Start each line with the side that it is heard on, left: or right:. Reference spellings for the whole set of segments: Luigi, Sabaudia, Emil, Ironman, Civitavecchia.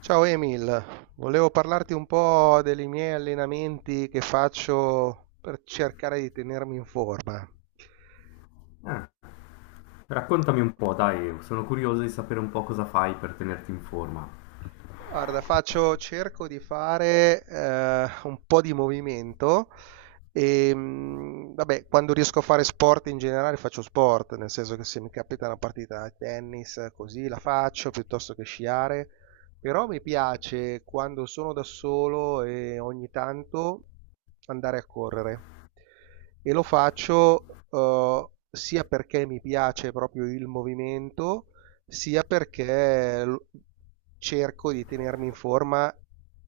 right: Ciao Emil, volevo parlarti un po' dei miei allenamenti che faccio per cercare di tenermi in forma.
left: Eh, raccontami un po', dai, sono curioso di sapere un po' cosa fai per tenerti in forma.
right: Guarda, faccio cerco di fare, un po' di movimento, vabbè, quando riesco a fare sport in generale faccio sport, nel senso che se mi capita una partita a tennis, così la faccio, piuttosto che sciare, però mi piace quando sono da solo e ogni tanto andare a correre. E lo faccio, sia perché mi piace proprio il movimento, sia cerco di tenermi in forma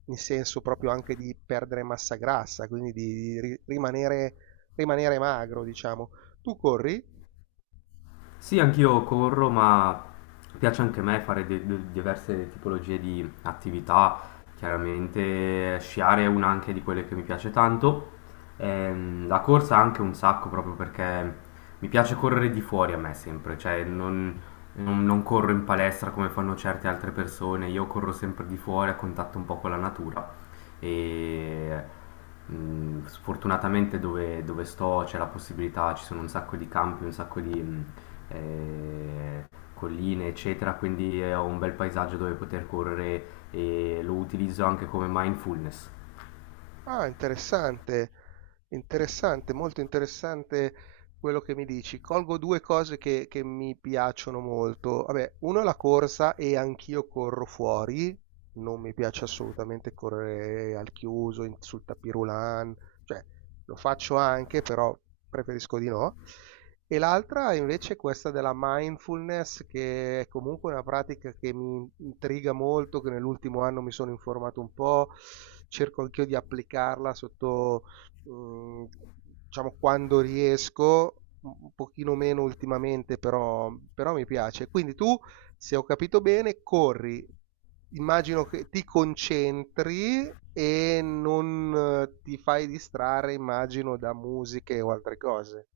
right: in senso proprio anche di perdere massa grassa, quindi di rimanere, rimanere magro, diciamo. Tu corri?
left: Sì, anch'io corro, ma piace anche a me fare diverse tipologie di attività. Chiaramente sciare è una anche di quelle che mi piace tanto. La corsa anche un sacco, proprio perché mi piace correre di fuori, a me sempre, cioè non, non corro in palestra come fanno certe altre persone, io corro sempre di fuori a contatto un po' con la natura. E sfortunatamente dove, dove sto c'è la possibilità, ci sono un sacco di campi, un sacco di, eh, colline, eccetera, quindi ho un bel paesaggio dove poter correre e lo utilizzo anche come mindfulness.
right: Ah, interessante, interessante, molto interessante quello che mi dici. Colgo due cose che mi piacciono molto. Vabbè, uno è la corsa e anch'io corro fuori. Non mi piace assolutamente correre al chiuso, sul tapis roulant, cioè lo faccio anche, però preferisco di no. E l'altra invece è questa della mindfulness, che è comunque una pratica che mi intriga molto, che nell'ultimo anno mi sono informato un po', cerco anch'io di applicarla sotto, mm, diciamo, quando riesco, un pochino meno ultimamente, però, però mi piace. Quindi tu, se ho capito bene, corri. Immagino che ti concentri e non ti fai distrarre, immagino, da musiche o altre cose.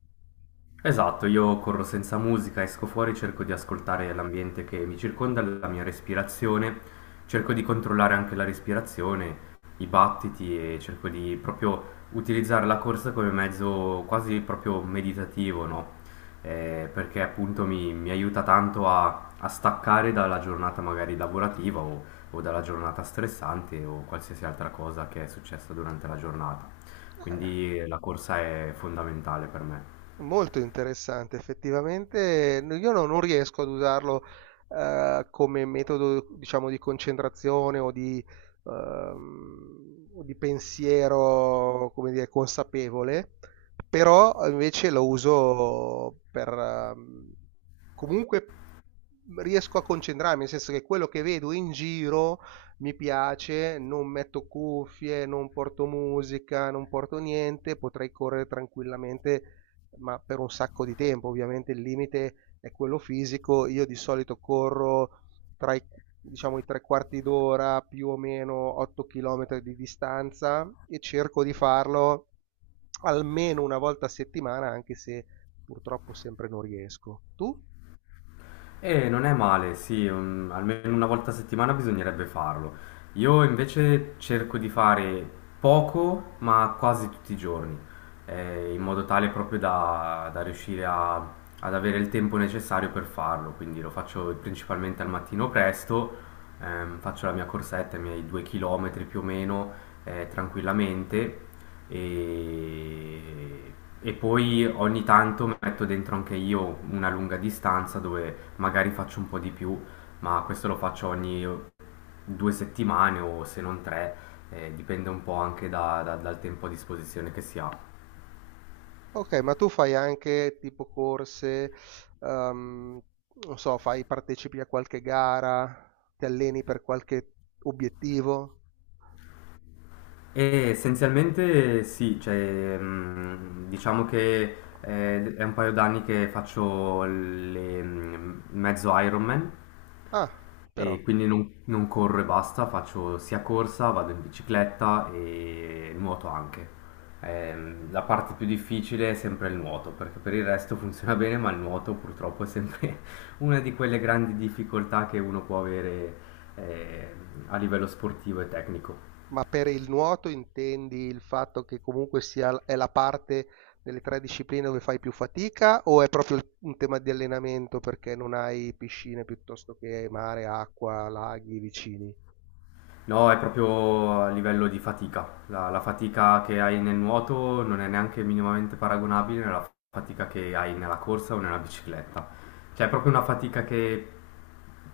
left: Esatto, io corro senza musica, esco fuori, cerco di ascoltare l'ambiente che mi circonda, la mia respirazione, cerco di controllare anche la respirazione, i battiti e cerco di proprio utilizzare la corsa come mezzo quasi proprio meditativo, no? Perché appunto mi aiuta tanto a staccare dalla giornata magari lavorativa o dalla giornata stressante o qualsiasi altra cosa che è successa durante la giornata.
right: Eh,
left: Quindi la corsa è fondamentale per me.
right: Molto interessante, effettivamente io non riesco ad usarlo come metodo, diciamo, di concentrazione o di pensiero, come dire, consapevole, però invece lo uso per, comunque riesco a concentrarmi, nel senso che quello che vedo in giro mi piace, non metto cuffie, non porto musica, non porto niente, potrei correre tranquillamente ma per un sacco di tempo. Ovviamente il limite è quello fisico. Io di solito corro tra i, diciamo, i tre quarti d'ora, più o meno 8 km di distanza e cerco di farlo almeno una volta a settimana, anche se purtroppo sempre non riesco. Tu?
left: E non è male, sì, almeno una volta a settimana bisognerebbe farlo. Io invece cerco di fare poco, ma quasi tutti i giorni, in modo tale proprio da riuscire ad avere il tempo necessario per farlo. Quindi lo faccio principalmente al mattino presto, faccio la mia corsetta, i miei 2 km più o meno, tranquillamente e, e poi ogni tanto metto dentro anche io una lunga distanza dove magari faccio un po' di più, ma questo lo faccio ogni due settimane o se non tre, dipende un po' anche dal tempo a disposizione che si ha.
right: Ok, ma tu fai anche tipo corse, ehm, non so, partecipi a qualche gara, ti alleni per qualche obiettivo?
left: E essenzialmente sì, cioè, diciamo che è un paio d'anni che faccio le, mezzo Ironman.
right: Ah, però.
left: E quindi non, non corro e basta, faccio sia corsa, vado in bicicletta e nuoto anche. La parte più difficile è sempre il nuoto, perché per il resto funziona bene, ma il nuoto purtroppo è sempre una di quelle grandi difficoltà che uno può avere eh, a livello sportivo e tecnico.
right: Ma per il nuoto intendi il fatto che comunque sia è la parte delle 3 discipline dove fai più fatica o è proprio un tema di allenamento perché non hai piscine piuttosto che mare, acqua, laghi vicini?
left: No, è proprio a livello di fatica. La fatica che hai nel nuoto non è neanche minimamente paragonabile alla fatica che hai nella corsa o nella bicicletta. Cioè, è proprio una fatica che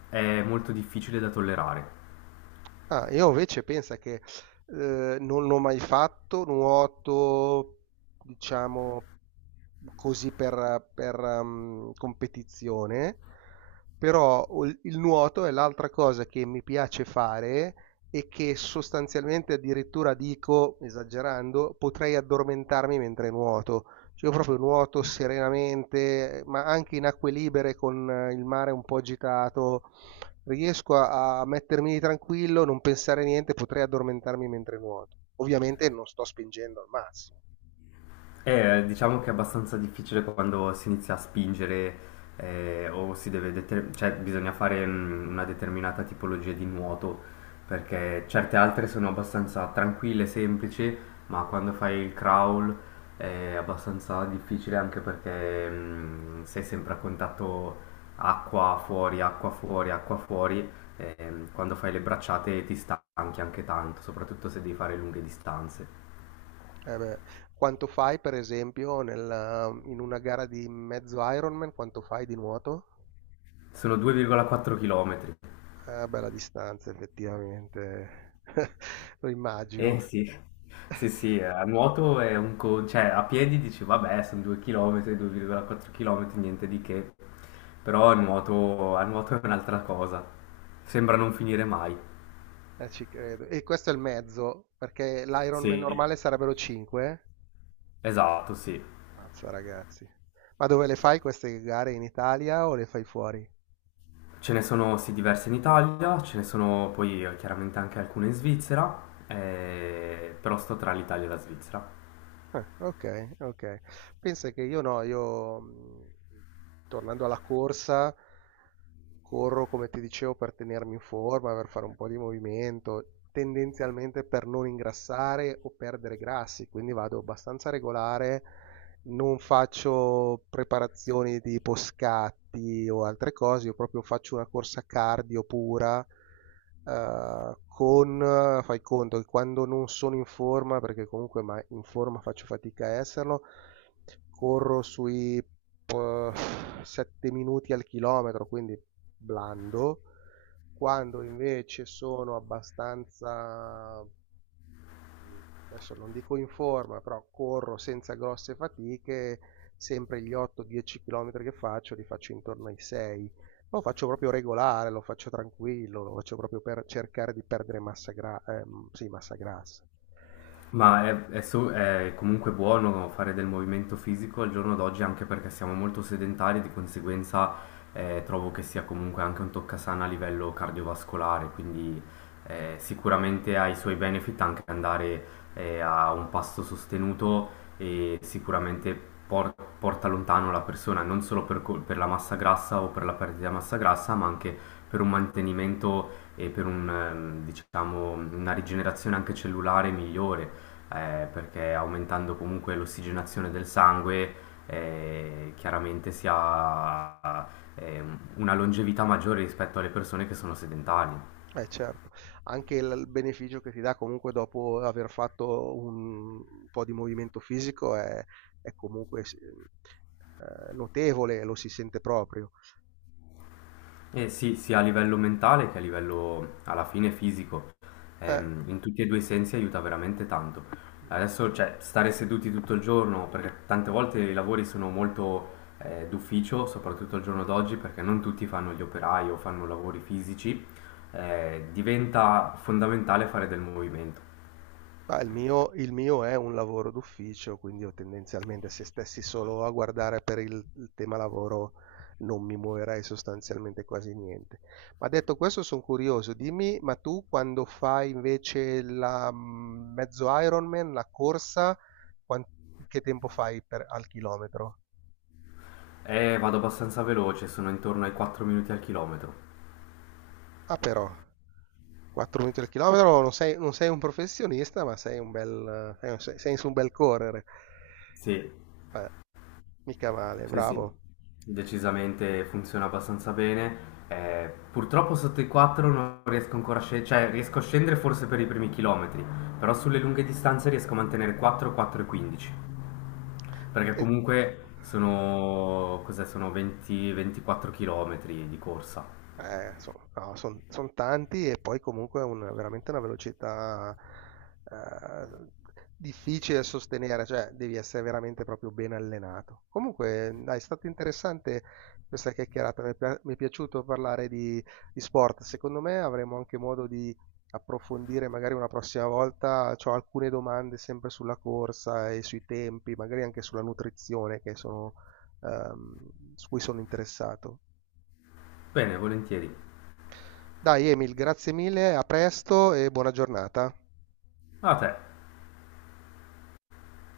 left: è molto difficile da tollerare.
right: Ah, io invece pensa che non l'ho mai fatto, nuoto, diciamo, così per competizione, però il nuoto è l'altra cosa che mi piace fare e che sostanzialmente addirittura dico, esagerando, potrei addormentarmi mentre nuoto. Cioè, io proprio nuoto serenamente, ma anche in acque libere con il mare un po' agitato. Riesco a mettermi tranquillo, non pensare a niente, potrei addormentarmi mentre nuoto. Ovviamente non sto spingendo al massimo.
left: Diciamo che è abbastanza difficile quando si inizia a spingere o si deve cioè bisogna fare una determinata tipologia di nuoto, perché certe altre sono abbastanza tranquille, semplici, ma quando fai il crawl è abbastanza difficile anche perché sei sempre a contatto, acqua fuori, acqua fuori, acqua fuori. E quando fai le bracciate ti stanchi anche tanto, soprattutto se devi fare lunghe distanze.
right: Eh beh, quanto fai, per esempio, in una gara di mezzo Ironman, quanto fai di nuoto?
left: Sono 2,4 km.
right: Bella distanza, effettivamente. Lo immagino.
left: Eh sì, sì, sì, a nuoto è un cioè a piedi dici vabbè sono 2 km, 2,4 km, niente di che, però a nuoto è un'altra cosa, sembra non finire mai.
right: Ci credo. E questo è il mezzo, perché l'Ironman normale
left: Sì,
right: sarebbero 5.
left: esatto, sì.
right: Mazza, ragazzi. Ma dove le fai queste gare? In Italia o le fai fuori?
left: Ce ne sono sì diverse in Italia, ce ne sono poi chiaramente anche alcune in Svizzera, però sto tra l'Italia e la Svizzera.
right: Ah, okay, okay. Pensa che io no, io, tornando alla corsa, corro come ti dicevo per tenermi in forma, per fare un po' di movimento, tendenzialmente per non ingrassare o perdere grassi, quindi vado abbastanza regolare, non faccio preparazioni tipo scatti o altre cose, io proprio faccio una corsa cardio pura, fai conto che quando non sono in forma, perché comunque ma in forma faccio fatica a esserlo, corro sui 7 minuti al chilometro, quindi blando. Quando invece sono abbastanza mhmm, adesso non dico in forma, però corro senza grosse fatiche, sempre gli 8, 10 chilometri che faccio li faccio intorno ai 6. Lo faccio proprio regolare, lo faccio tranquillo, lo faccio proprio per cercare di perdere massa gra sì, massa grassa.
left: Ma è è comunque buono fare del movimento fisico al giorno d'oggi, anche perché siamo molto sedentari, di conseguenza trovo che sia comunque anche un toccasana a livello cardiovascolare, quindi sicuramente ha i suoi benefit, anche andare a un pasto sostenuto e sicuramente porta lontano la persona, non solo per, per la massa grassa o per la perdita di massa grassa, ma anche per un mantenimento e per un, diciamo, una rigenerazione anche cellulare migliore, perché aumentando comunque l'ossigenazione del sangue, chiaramente si ha eh, una longevità maggiore rispetto alle persone che sono sedentarie.
right: Eh certo, anche il beneficio che ti dà comunque dopo aver fatto un po' di movimento fisico è comunque s notevole, lo si sente proprio.
left: Eh sì, sia a livello mentale che a livello alla fine fisico.
right: Eh.
left: In tutti e due i sensi aiuta veramente tanto. Adesso, cioè, stare seduti tutto il giorno, perché tante volte i lavori sono molto d'ufficio, soprattutto al giorno d'oggi, perché non tutti fanno gli operai o fanno lavori fisici, diventa fondamentale fare del movimento.
right: Ma il mio è un lavoro d'ufficio, quindi io tendenzialmente se stessi solo a guardare per il tema lavoro non mi muoverei sostanzialmente quasi niente. Ma detto questo sono curioso, dimmi, ma tu quando fai invece la mezzo Ironman, la corsa, quan- che tempo fai al chilometro?
left: E vado abbastanza veloce, sono intorno ai 4 minuti al chilometro.
right: Ah però, 4 minuti al chilometro, non sei un professionista, ma sei su un bel correre.
left: Sì,
right: Beh, mica male,
left: sì,
right: bravo.
left: sì, decisamente funziona abbastanza bene. Purtroppo sotto i 4 non riesco ancora a scendere, cioè riesco a scendere forse per i primi chilometri, però sulle lunghe distanze riesco a mantenere 4, 4 e 15, perché comunque sono, cos'è, sono 20, 24 chilometri di corsa.
right: Sono no, son tanti e poi comunque è veramente una velocità eh, difficile da sostenere, cioè devi essere veramente proprio ben allenato. Comunque, dai, è stato interessante questa chiacchierata, mi è piaciuto parlare di sport. Secondo me avremo anche modo di approfondire magari una prossima volta. Ho alcune domande sempre sulla corsa e sui tempi, magari anche sulla nutrizione che sono, ehm, su cui sono interessato.
left: Bene, volentieri.
right: Dai Emil, grazie mille, a presto e buona giornata.
left: A te.